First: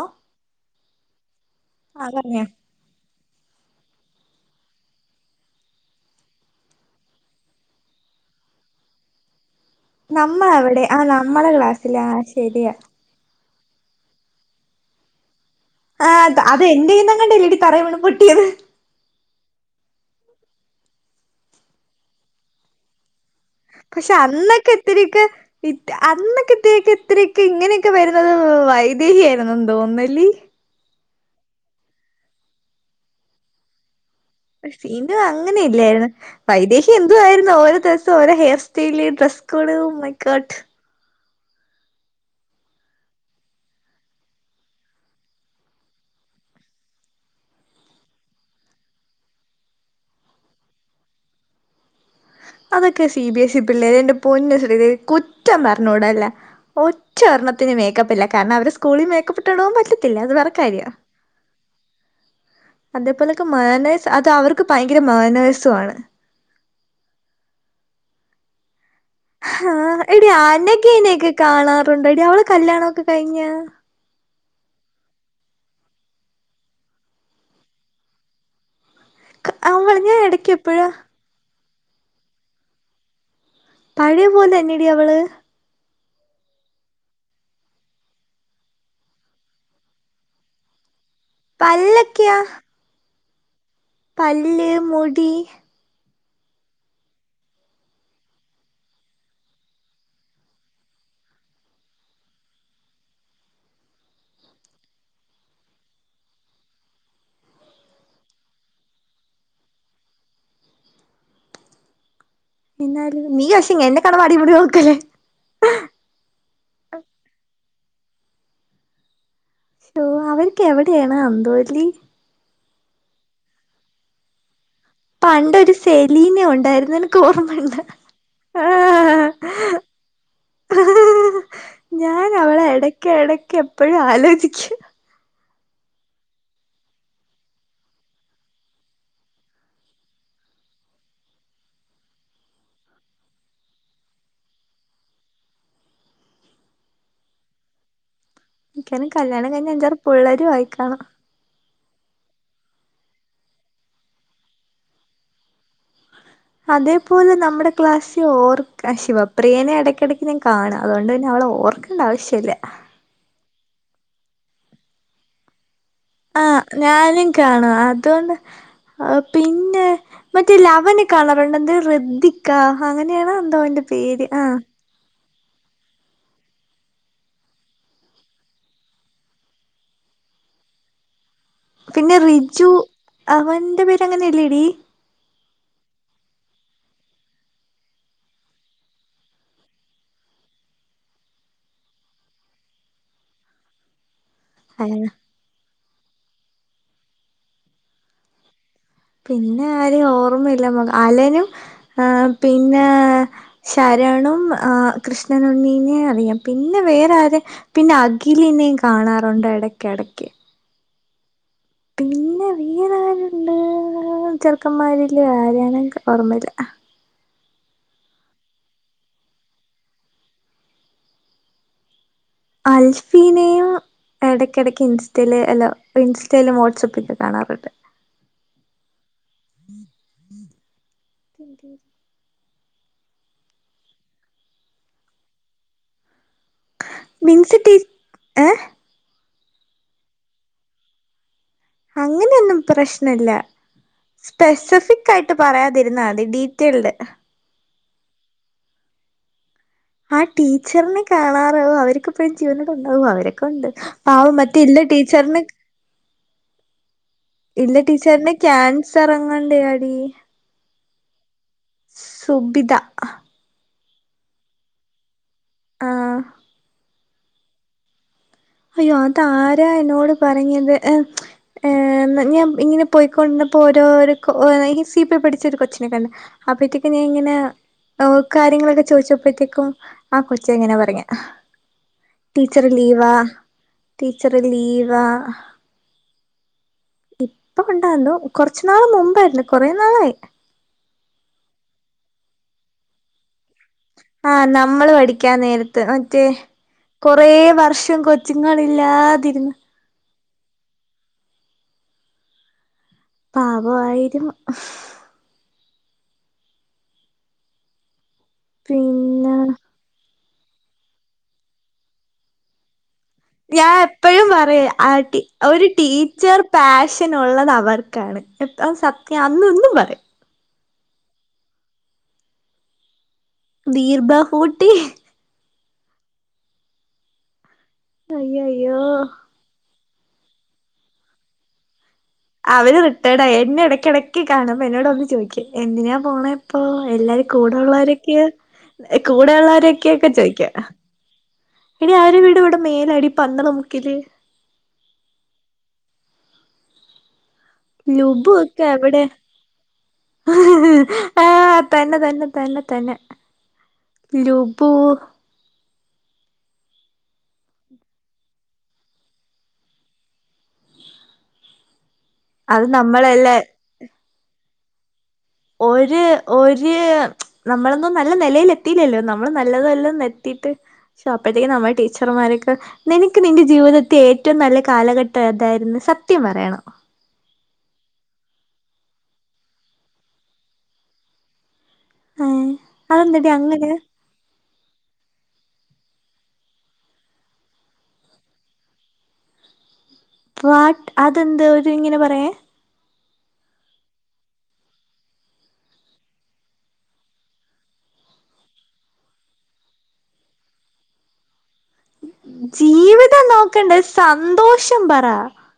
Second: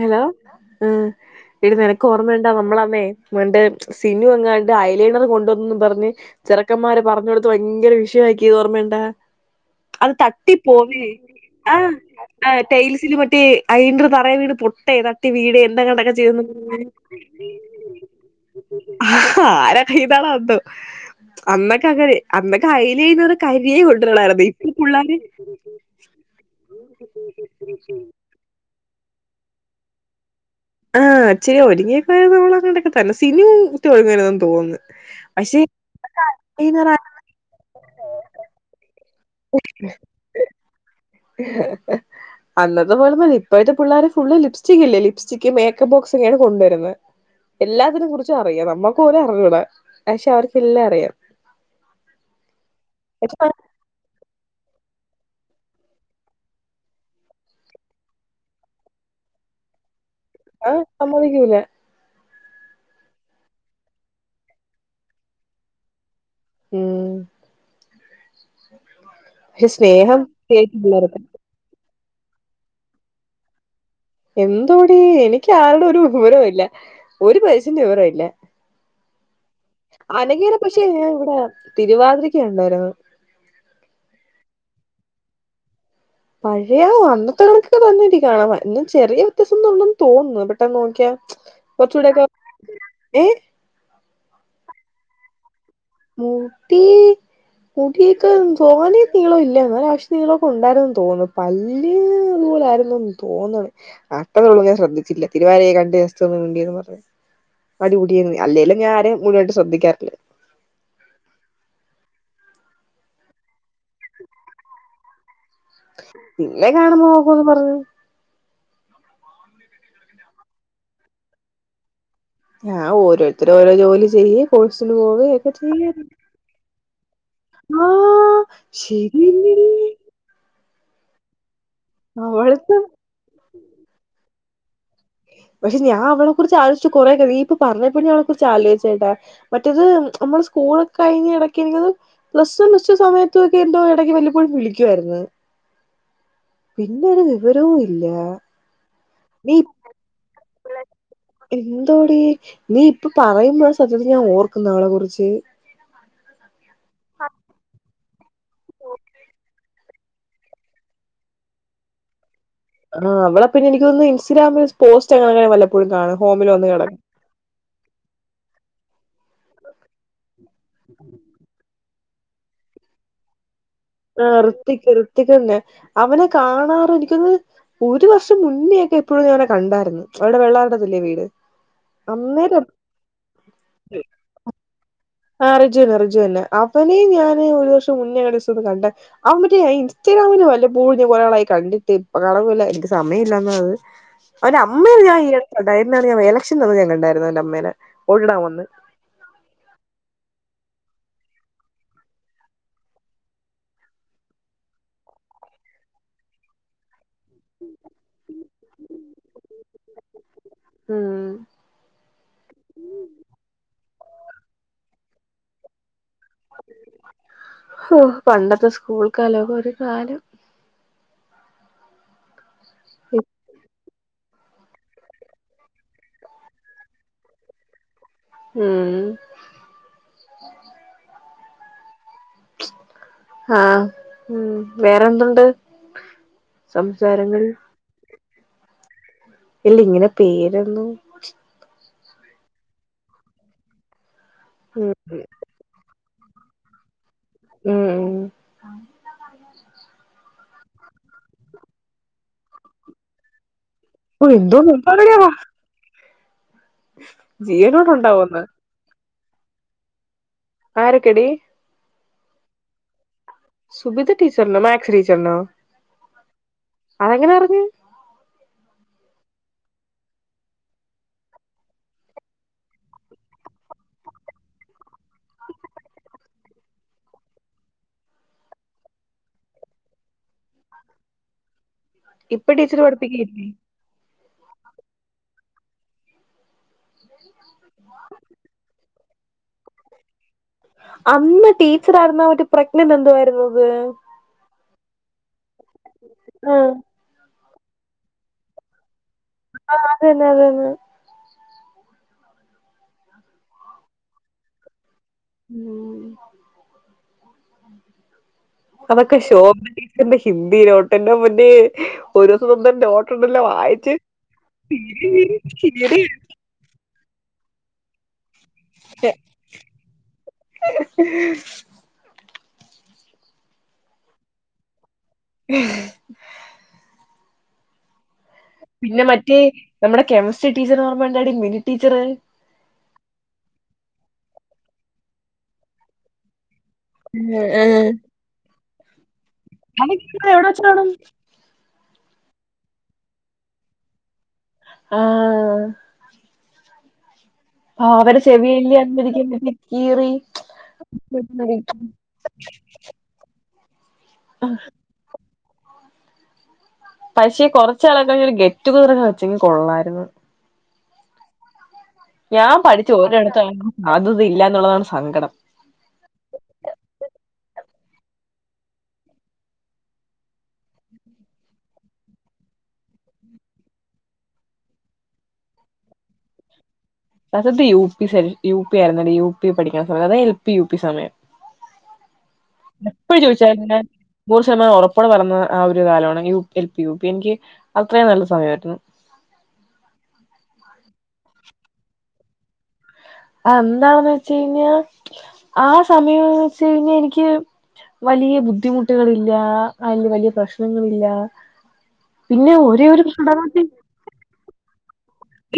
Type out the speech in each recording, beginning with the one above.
Hello ആഹ എടീ നിനക്ക് ആ പറഞ്ഞോ ഓർമ്മുണ്ടാവും നമ്മളന്നെ മൺഡേ സിനു അങ്ങാണ്ട് അഐലീണർ കൊണ്ടുവന്നന്ന് പറഞ്ഞ് ചിറക്കന്മാരെ പറഞ്ഞുക കൊടുത്ത് ഭയങ്കര വിഷയമാക്കിയത് ഓർമ്മയ അത് തട്ടി നമ്മളവിടെ ആ പോവേ നമ്മളെ ആ ക്ലാസ്സില ശരിയാ ടൈയ്സിന് മറ്റേ അയ്ന്റെർ തറയി വീണ്പൊട്ടേ തട്ടി വീഴ് ആ എന്തങ്ങൊക്കെ ചെയ്യുന്നു അത് എന്റെയ്യിന്നങ്ങാണ്ടല്ലേടി തറയി വീണ് പൊട്ടിയത് ആരാക്കെ ഇതാണോ അന്തോ അന്നൊക്കെ അങ്ങ അന്നക്കെ അലയ്ലിനർ പക്ഷെ അന്നൊക്കെ എത്രക്ക് അന്നൊക്കെ ഇക്ക് എത്രക്ക് ഇങ്ങനെയൊക്കെ വരുന്നത് വൈദേഹി ആയിരുന്നു തോന്നന്നു ല്ലേ ആഹ ഇ ച്ച്ചി രി ഒരുങ്ങിയൊക്കെവരു ന്ന നമ്മൾ അങ്ങൊക്കെ തന്നെ സിനുഒഴിങ്ങ സീനുഅങ്ങനെ ഇല്ലായിരുന്നു വൈദേഹി ഐലൈനർ എന്ത്ആരുന്നു ഓരോ ദിവസവും ഓരോ ഹെയർ സ്റ്റൈലന്ന് ഉകുടു മൈക്കോട്ട ആ അന്നത് പോലെഒന്നു അല്ലഇപ്പോഴത്തെ പിള്ളേെ ഫുള് ലിപ്സ്റ്റിക് ഇല്ലേ ലിപ്സ്റ്റിക്ക് മേക്കപ്പ് ബോക്സ് ഒക്കെയാണ് കൊണ്ടുവരുന്നത് എല്ലാത്തിനെ കുറിച്ചും അറിയാം നമ്മക്ക് പോലെ അറിഞ്ഞൂട പക്ഷെ അവർക്കെല്ലാം അറിയാം അതൊക്കെ സി ബി പക്ഷെ എസ് ഇ പിള്ളേര്ന്റെ പോന്നു [unintelligible] കുറ്റം പറഞ്ഞൂടല്ല ഒറ്റണ്ണത്തിന് മേക്കപ്പ് ഇല്ല കാരണം അവരെ സ്കൂളിൽ മേക്കപ്പ് ഇട്ടുപോ വാ ൻ പറ്റില്ല അത് വറെ കാര്യം സമ്മതിക്കൂല അതേപോലൊക്കെ മാനേസ് അത് അവർക്ക് ഭയങ്കര മാനേസു മാണ് ഉം ആ പക്ഷെ സ്നേഹം എടിആന കേറ്റി ഖ പിള്ളേർക്ക് ഇനൊക്കെ കാണാറുണ്ടോ അവളെകല്യാണൊ ഒക്കെ കഴിഞോ എന്തുടി എനിക്ക് ആരുടെ ഒരു വിവര ഇല്ല ഒരു പൈസന്റെ വിവരംല്ല അവള് ഞാൻ അനഖ ഇടക്ക് നെപക്ഷേ എപ്പോഴാ ഞാൻ ഇവിടെ തിരുവാതിരക്ക് കണ്ടാ യിരുന്നു പഴയ പോലെ അല്ല ടിഅവള് പഴയാവും അന്നത്തെ കണക്കൊക്കെ തന്നിട്ട കാണാം ഇന്ന് ചെറിയ വ്യത്യാസം എന്നള്ളന്ന് തോന്നുപെട്ടനോക്കിയ പല്ല ഒക്കെ ഏ പല്ല് മുടി മുടി മുടിയൊക്ക തോനെ നിളോ ഇല്ല എന്ന ആവശ്യം നിങ്ങളൊക്കെ ഉണ്ടായിരോന്ന് തോന്നുന്നു പല്ല് അത് പോലെ ആയിരുന്നുതോണു അത്രള്ളൂ ഞാൻ ശ്രദ്ധിച്ചില്ല തിരുവാരയെ കണ്ട് വണ്ടിയന്ന് പറഞ്ഞു തടികൂടിയ അല്ലേല്ലും ഞാൻ ആ രേയും മുന്നോട്ട് ശ്രദ്ധിക്കാറില്ല എന്നാലും നീ പക്ഷഎന്നെക്കണ അടിപടി നോക്കല്ലേ പിന്നെ കാണുമ്പോ നോക്കുംന്ന് പറഞ്ഞു ഹലോ അവർക്ക് എവിടെയാണ് അന്തോല്ലി ആഹ ഓരോരുത്തരും ഓരോ ജോലി ചെയ് കോഴ്സിന് പോക്കെ പണ്ടൊരു ചെയ്ണ്ട് സെലീന ഉണ്ടായിരുന്നു നിനക്ക് ഓർമ്മയുണ്ട ആഹ ശരി തന്നെ ഉ ഞാൻ അവളെ അവളത്തെ ഇടക്ക ഇടക്ക് എപ്പോഴും ആലോചി പക്ഷെ ഞാൻ അവളെ കുറിച്ച് ആലോചിച്ച് കൊറെ നീയിപ്പൊ പറഞ്ഞപ്പോ അവളെ കുറിച്ച് ആലോചിച്ചട്ടാ മറ്റേത് നമ്മൾ സ്കൂൾ കഴിഞ് നടക്കെയിരുന്നു പ്ലസ് വൺ പ്ലസ്ടുസമയത്ത ഒക്കെ എന്തോ ഇടക്ക് വല്ലപ്പോഴും വിളിക്കു ആയിരുന്നു പിന്നെ ഒരു വിവരവും ഇല്ല എക്കാനും കല്യാണം നീ കഴിഞ്ഞ് അഞ്ചാറ് പുള്ളേരും ആയിക്കാണും ന്തോടി നീ ഇപ്പൊ പറയുമ്പോൾ സത്യത്തി ഞാൻ ഓർക്കുന്ന അവളെ കുറിച്ച് അതേപോലെ നമ്മുടെ ക്ലാസ് ഓർക്ക ശിവപ്രിയനെ ഇടക്കിടക്ക് നി കാണാം അതുകൊണ്ട് തന്നെ അവളെ ഓർക്കേണ്ട ആവശ്യമില്ല ആ അവളെ പിന്നെ എനിക്ക്ന്ന് ഇൻസ്റ്റഗാമില് പോസ്റ്റ് അങ്ങനെങ്ങനെ വല്ല ആ ഞാനും കാണും അതുകൊണ്ട് ആ പിന്നെ മറ്റേ ലവന കാണറുണ്ടോ എന്ത് ഋദ്ദിക്കോ അങ്ങനെയാണോ എന്തോന്റെ ആഹ ഋത്തിക്ക് ഋ ഋത്തിക്ക് തന്നെ അവനെ കാണാറ എനിക്കൊന്ന് ഒരു വർഷം മുന്നേയൊക്കെ എപ്പോഴോ അവനെ കണ്ടായിരുന്നു അവിടെ വെള്ളാരുടത്തല്ലേ വീട് പിന്നെ അന്നേരം റിജു അവന്റെ പേര്ങ്ങനെയല്ലേടി ആ റിജുന്നെ, റിജുന്നെ, അവനെയും ഞാന് ഒരു വർഷം മുന്നേ അങ്ങടെ കണ്ടാ അവന്റെ ഇൻസ്റ്റ [unintelligible] വല്ലപ്പോഴും കുറെന്നാളായി കണ്ടിട്ട് [unintelligible] എനിക്ക് സമയമല്ലാന്നെത് അവന്റെ അമ്മെ അയാ ഞാൻ ഈ അടുത്തുണ്ടായിരുന്നു ഞൻ എലക്ഷൻ നിന്ന് കണ്ടായിരുന്നു, അവന്റെ അമ്മനെ വോട്ടിടാൻ വന്ന്. പിന്നെ ആര്? ഓ അല്ല മ അലനും പിന്നെ? ശരണും ആ കൃഷ്ണ നെ അറിയാം പിന്നെ വേറെ ആരെ? പിന്നെ അഖിലിനെയും കാണാറുണ്ട് ഇടക്ക ഇടക്ക്. ഉം പിന്നെ വീനവരുണ്ട് ചെറുക്കന്മാരില് ആരണെങ്ക ഓർമ്മ ഇല്ല. ഓ, പണ്ടത്തെ സ്കൂൾക്കാലോ ഒരു കാലം! അൽഫിനെയ? ഇടയ്ക്ക ഇടക്ക് ഇൻസ്റ്റൽ അല്ലോ ഇൻസ്റ്റയിലൽ വാട്സപ്പ് ലോ കാണാറുണ്ട്. ഉം. തിരി രി. ആഹ, ഉ വേറെന്തുണ്ട്? സംസാരങ്ങൾ? ഏഹ? ഇല്ല ഇങ്ങനെ പേരന്നു? അങ്ങനെയൊന്നും പ്രശ്നല്ല ഉം സ്പെസിഫിക് ആയിട്ട് പറയാതിരുന്നതി. ഡീറ്റെയിൽഡ്. ഉം ഉ.. ആ ടീച്ചറിനെ കാണാറാവോ? അവർക്കെപ്പോഴും ജീവനൊക്ക ഉണ്ടാവുമോ? അവരൊക്കെ ഉണ്ട്. ആ് ഓ മറ്റ എന്തോ ഇല്ല സംസാരടിയാവാ ടീച്ചർന് ഇല്ല ജീവനോടെ ടീച്ചറിന് ഉണ്ടാവോന്ന് ക്യാൻസർങ്ങാണ്ടേ ആ ടീ ആരക്കെടി? സുബിധ. സുബിത ടീച്ചർനോ മാക്സ് ടീച്ചർ നോ? ആഹ.. അതെങ്ങനാറ്ഞ്ഞ് അയ്യോ അത ആരാ എന്നോട് പറഞ്ഞത്? ഏ ഞാൻ ഇങ്ങനെ പോയിക്കൊണ്ടപ്പോ ഓരോ നയൻ ഈ സി പി പഠിച്ച ഒരു കൊച്ചിനെ കണ് അപ്പത്തേക്ക് ഞാൻ ഇങ്ങനെ? കാര്യങ്ങളൊക്കെ ചോദിച്ചപ്പോഴത്തേക്കും ആ കൊച്ച ഇങ്ങനെ പറഞ്ഞെ. ഇപ്പൊ ടീച്ചർ ലീവാ. പഠിപ്പിക്കയില്ലേ ടീച്ചറ് ലീവാ. ഇപ്പൊ ഉണ്ടായിരുന്നു കൊറച്ച നാള് മുമ്പായിരുന്നു കൊറെ നാളായി. അന്ന് ടീച്ചറായിുന്ന ആ ഒരു പ്രജ്ഞ എ എന്തുായിരുന്നു? ആഹ, നമ്മള് പഠിക്കാൻ നേരത്ത് മറ്റേ കൊറേ വ. വർഷം കൊച്ചുങ്ങളില്ലാതിന്ന്. തന്നെതന്നെ. പാവായിരുന്നു. അവൊക്കെ പിന്നെ ശോ. ഹിന്ദി നോട്ട്ന്നെ മുന്നേ ഒരു ദിവസം നോ. ഞാൻ എപ്പോഴും, പറ ആ ഒരു ടീച്ചർ പാഷ. അഛനുള്ളത് അവർക്കാണ്. എത്ര സത്യം അന്നൊന്നും പറയും. ഹെ ഹെ വീർബാ ഹൂട്ടി. ശ് അയ്യോ അയ്യോ പിന്നെ മറ്റേ നമ്മുടെ കെമിസ്ട്രി ടീച്ചർ ഓർമ്മണ്ടടി? Minute teacher? അവര് റിട്ടയേഡ ആായി എന്നെ ഇടക്കിടയ്ക്ക് കാണപ്പ എന്നോട് ഒമ്മന്ന് ചോദിക്ക എന്തിനാ പോണേ? പ്പൊ എല്ലാരും കൂടെള്ളവരൊക്കെ. കൂടെയള്ളവരൊക്കെയൊക്കെ അതൊക്കെ ചോയ്ക്ക. എവിടെ വെച്ച് കാണും ഇനി ആരുവിട് ഇവിടെ മേലടി പന്തള മുക്കില്. ആ ലുബു ക്കെ ചെവിയല്ലേ എവിടെ അന്നിരിക്കുമ്പഴത്തേക്ക് കീറി ആ തന്നെ തന്നെ തന്നെ. ന്ന തന്നെ. ലൂബൂ പക്ഷേ കുറച്ചാളൊക്കെ ഒരു ഗെറ്റുഗതോറൊക്കെ വെച്ചെങ്കി കൊള്ളായിരുന്നു. ഞാൻ അത് പഠിച്ച നമ്മളല്ലേ ഓരിടത്തും സാധ്യത ഇല്ല എന്നുള്ളതാണ് സങ്കടം. ഒര് ഒര് നമ്മളൊന്നും നല്ല നിലൽ എത്തില്ലല്ലോ നമ്മൾ നല്ലതല്ലാം എത്തി. ട്ട്. നോക്കേടി ടീച്ചർമാരൊക്കെ നിനക്ക് നിന്റെ ജീവിതത്തെ ഏറ്റവും നല്ല കാലഘട്ടം ഏതായിരുന്നു? സത്യം പറയണം. സത്യ യു പി ആരുന്ന യു പി പഠിക്കണ സമയത്ത് അതായ എൽ പി യു പി സമയം. ഏ എപ്പോ അതെന്തടി ചോദിച്ചാെ അങ്ങനെ നൂറ് ശതമാനം ഉറപ്പടെ പറ. ആ ഒരു കാലമാണ് എൽ പി യു പി എനിക്കത്രയും നല്ല സമയയിരുന്നു. അതെന്ത് ഒരു ഇങ്ങനെ പറയാ? എന്താെന്ന് വെച്ചഴിഞ്ഞാ ആ സമയം വെച്ച്ഴിഞ്ഞാ എനിക്ക്. വലിയ ബുദ്ധിമുട്ടുകളില്ല അതില് വലിയ പ്രശ്നങ്ങളില്ല. പിന്നെ ഒരേ ഒരു ജീവിതം ഘടകത്തിൽ നോക്കണ്ട സന്തോഷം പറ.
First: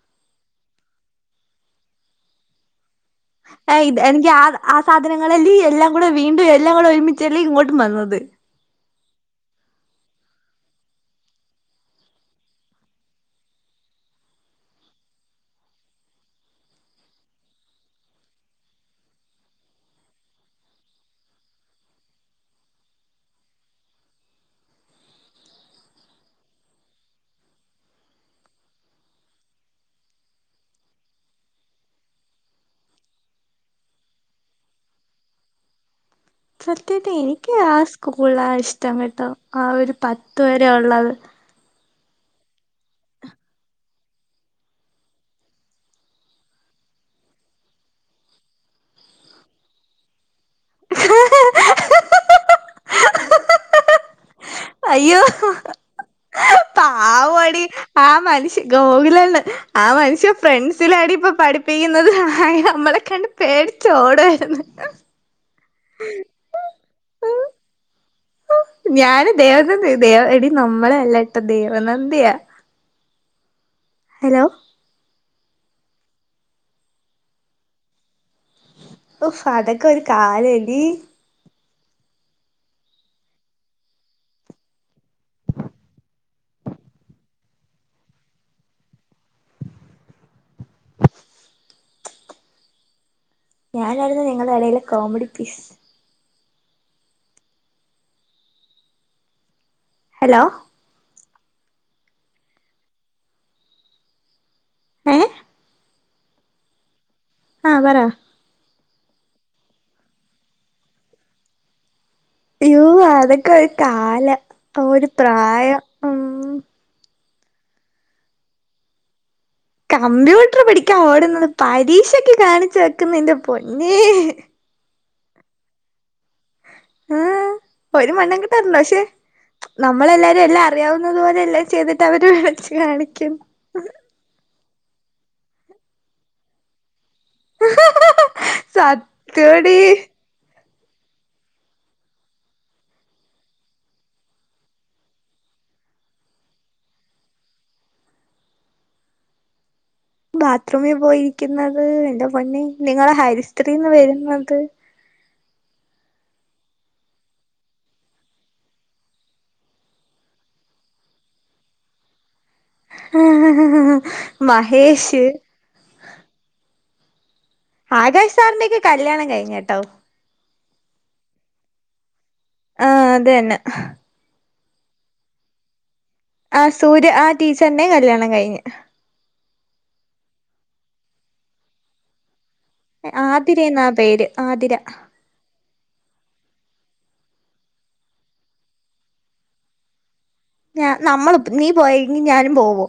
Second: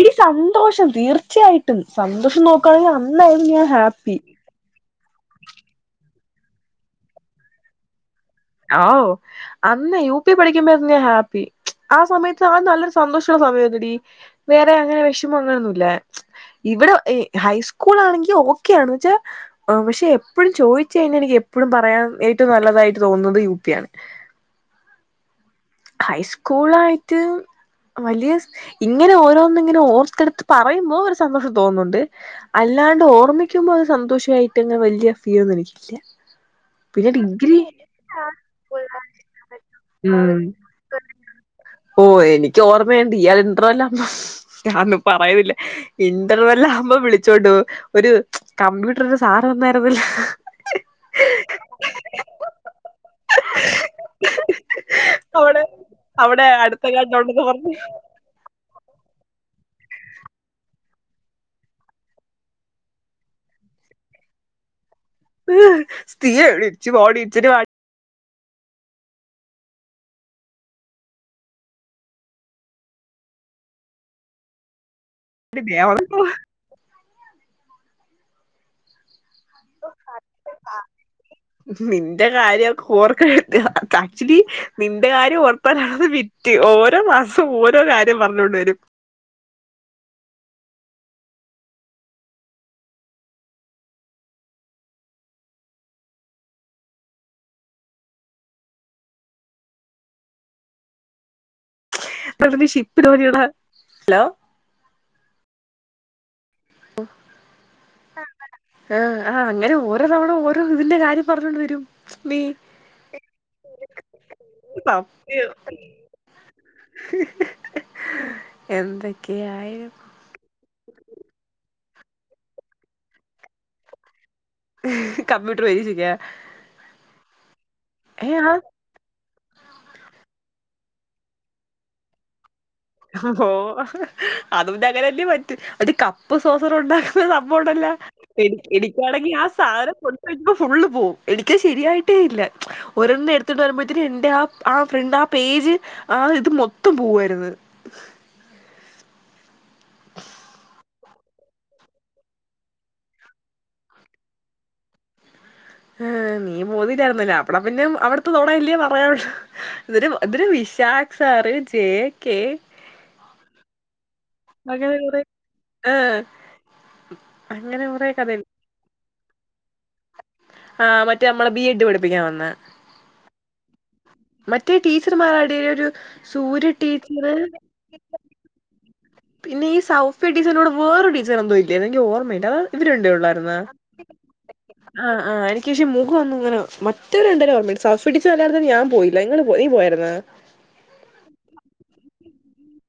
എടി സന്തോഷം തീർച്ചയായിട്ടും സന്തോഷം നോക്കണെങ്കിൽ. ആഹ ഇതെ എനിക്ക് ആ ആ സാധനങ്ങളെല്ലാം കൂടെ. വീണ്ടും എല്ലാം കൂടെ ഒരുമിച്ചല്ലേ ഇങ്ങോട്ടും വന്നത്. ഓ അന്ന് യു പി പഠിക്കുമ്പത്തിന്ന് ഹാപ്പി. ആ സമയത്ത് ആ നല്ലൊരു സന്തോഷമുള്ള സമയമടി വേറെ അങ്ങനെ വിഷമോ ങ്ങനൊന്നുല. ഇവിടെ ഹൈസ്കൂൾ ആണെങ്കിൽ ഓക്കെയണ് ന്നച്ചാൽ പക്ഷെ എപ്പോഴും ചോദിച്ചഴിഞ്ഞാ എപ്പേ. പ്പഴും പറയാൻ ഏറ്റവും നല്ലതായിട്ട് തോന്നുന്നത് യു പി ആണ്. ഹൈസ്കൂൾ ആയിട്ട് വലിയ ഇങ്ങനെ ഓരോന്നിങ്ങനെ ഓർത്തെടുത്ത് പറയുമ്പോ ഒരു സന്തോഷം തോന്നുന്നുണ്ട് അൽ അല്ലാണ്ട് ഓർമ്മിക്കുമ്പോ അത് സന്തോഷയിട്ട് വലിയ ഫീലൊന്നും എനിക്കില്ല. സത്യട്ട പിന്നെ എനിക്ക് ഡിഗ്രി ആ സ്കൂള ഇഷ്ടംട്ടോ ആ ഒരു പത്ത് വരെ. ഉം ള്ളത് ഓ എനിക്ക് ഓർമ്മയുണ്ട് ഇയാൾ ഇന്റർവല്ല ഞാന്നും പറയുല്ല ഇന്റർവല. ആവുമ്പം വിളിച്ചോണ്ട്വും ഒരു കമ്പ്യൂട്ടറിന്റെ സാറ ഒന്നയിര്ന്നല്ലോ ഹി ഹി അവിടെ ആഹ് അടുത്തെങ്ങാണ്ട് ഉണ്ടെന്ന് പാവടി പറഞ്ഞ് ആ മനുഷ്യ ഗോകുല ന്ന് ആ മനുഷ്യ ഫ്രണ്ട്സിലടിപ്പൊ പഠിപ്പിക്കുന്നത് നമ്മളെ കണ്ട് പേടിച്ചൊട് വര്ന്ന് [unintelligible] ഇച്ചിരി ഓഹ് ഞാന് ദേവനന്ദ ദേ എടി നമ്മളല്ലട്ട ദേവനന്ദയാ ഹലോ ആടി ദേവനന്ദാ ഓഹ് അതൊക്കെ ഒരു കാലവല്ലി നിന്റെ കാര്യൊക്കെ ഓർക്ക ആക്ച്വലി നിന്റെ കാര്യം ഓർപ്പാനണത് വി ത്തി ഓരോ മാസം ഓരോ കാര്യം പറഞ്ഞോണ്ട് വരും ഞാനാരുന്നു ഞങ്ങടെ എടെലെ കോമഡി പീസ്. ഹലോ ഇപ്പ അവന് ഷിപ്പ് ജോലിയെടാ ഹലോ- ഏഹ് - [inaudible] ആഹ് പറ- ആഹ് ആഹ് അങ്ങനെ ഓരോ തവണ ഓരോ ഇതിന്റെ കാര്യം പറഞ്ഞോണ്ട് വരും- നീ അയ്യോ അതൊക്കെ ഒരു കാലം ഒരു സത്യം പ്രായം ഉം- എന്തെ- കമ്പ്യൂട്ടർ പഠിക്കാൻ ഓടുന്നത് പരീക്ഷക്ക് കാണിച്ചു വെക്കുന്ന എന്റെ പൊന്നേ- കമ്പ്യൂട്ടർഎയ്തിച്ചില്ല- ആഹ് ഒരു മണ്ണാകട്ടേ അർഞ്ഞുട പക്ഷെ- നമ്മളെല്ലാരും എല്ലാം അറിയാവുന്നതു പോലെല്ലാം ചെയ്തിട്ട് അവര് വിളിച്ച് - ഓഹ് അതുപിന്നങ്ങനല്ലേ പറ്റു ഒരു കപ്പ് സോസറ് ഉണ്ടാക് ക്ക്ന്നസംഭവണ്ടല്ലൊ എനി എടിക്കാണെങ്കി ആ സത്യടി സാധനം കൊണ്ട് - ഫുളള് പോവും എനിക്ക് ശരിയായിട്ടേ ഇല്ല ഒരണ്ണം എടുത്തിണ്ട് വരുമ്പത്തിന് എന്റെ ആ ഫ്രണ്ട് ആ പേജ് - ജ് ആഹ് ഒര് ഇത് മൊത്തം പോവാര്ന്ന്- ബാത്റൂമിൽ പോയിരിക്കുന്നത് എന്റെ പൊന്നെ നിങ്ങളെ ഹരിസ്ത്രീന്ന് വരുന്നത്- ആ നീ മൂന്നി രാമനാ അപ്പളാ പിന്നെ അവ്ട്ത്ത് നോണഅല്ലെ [unintelligible] ഷാക് സാറ് ജെ കെ [unintelligible] മഹേഷ് ഉ [unintelligible] ആകാശ് സാറിന്റെക്കകല്യാണം കഴിഞ്ഞ ട്ടോ ആ മറ്റേ അമ്മളെ ബി എഡ് പഠിപ്പിക്കാൻ വന്ന ആഹ് അത് തന്നെ മറ്റേ ടീച്ചർമാർടയില് ഒരു ആ സൂര്യ ആ ടീച്ചറ് ടീച്ചറിന്റെയും കല്യാണം കഴിഞ്ഞ് പിന്നെ ഈ സൗഫിടീച്ചർൻ്റെ ടെ വേറെ [unintelligible] ന്നും ഇല്ലേ നിക്കി ഓർമ്മയില്ല ഇവരുണ്ടേ ഉള്ളായിരുന്നോ ആതിരയെന്നാ പേര് ആതിര ആ ആ ക്ഷേ മുഖയെന്ന് ഇങ്ങനെ മറ്റൊരു എന്തോരോ ഒണ്ട്, സഫ് പിടിച്ചാൽ [unintelligible] ഞാൻ പോയില്ല ഇങ്ങള് പോ ഈ പോയായിരുന്നോ? ഞാ നമ്മള് നീ പോയെങ്കിൽ ഞാനും പോകും.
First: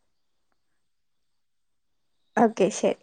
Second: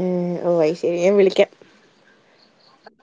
ഉം വൈഷ്ണവിയും വിളിക്കാം. ഓക്കേ ശരി.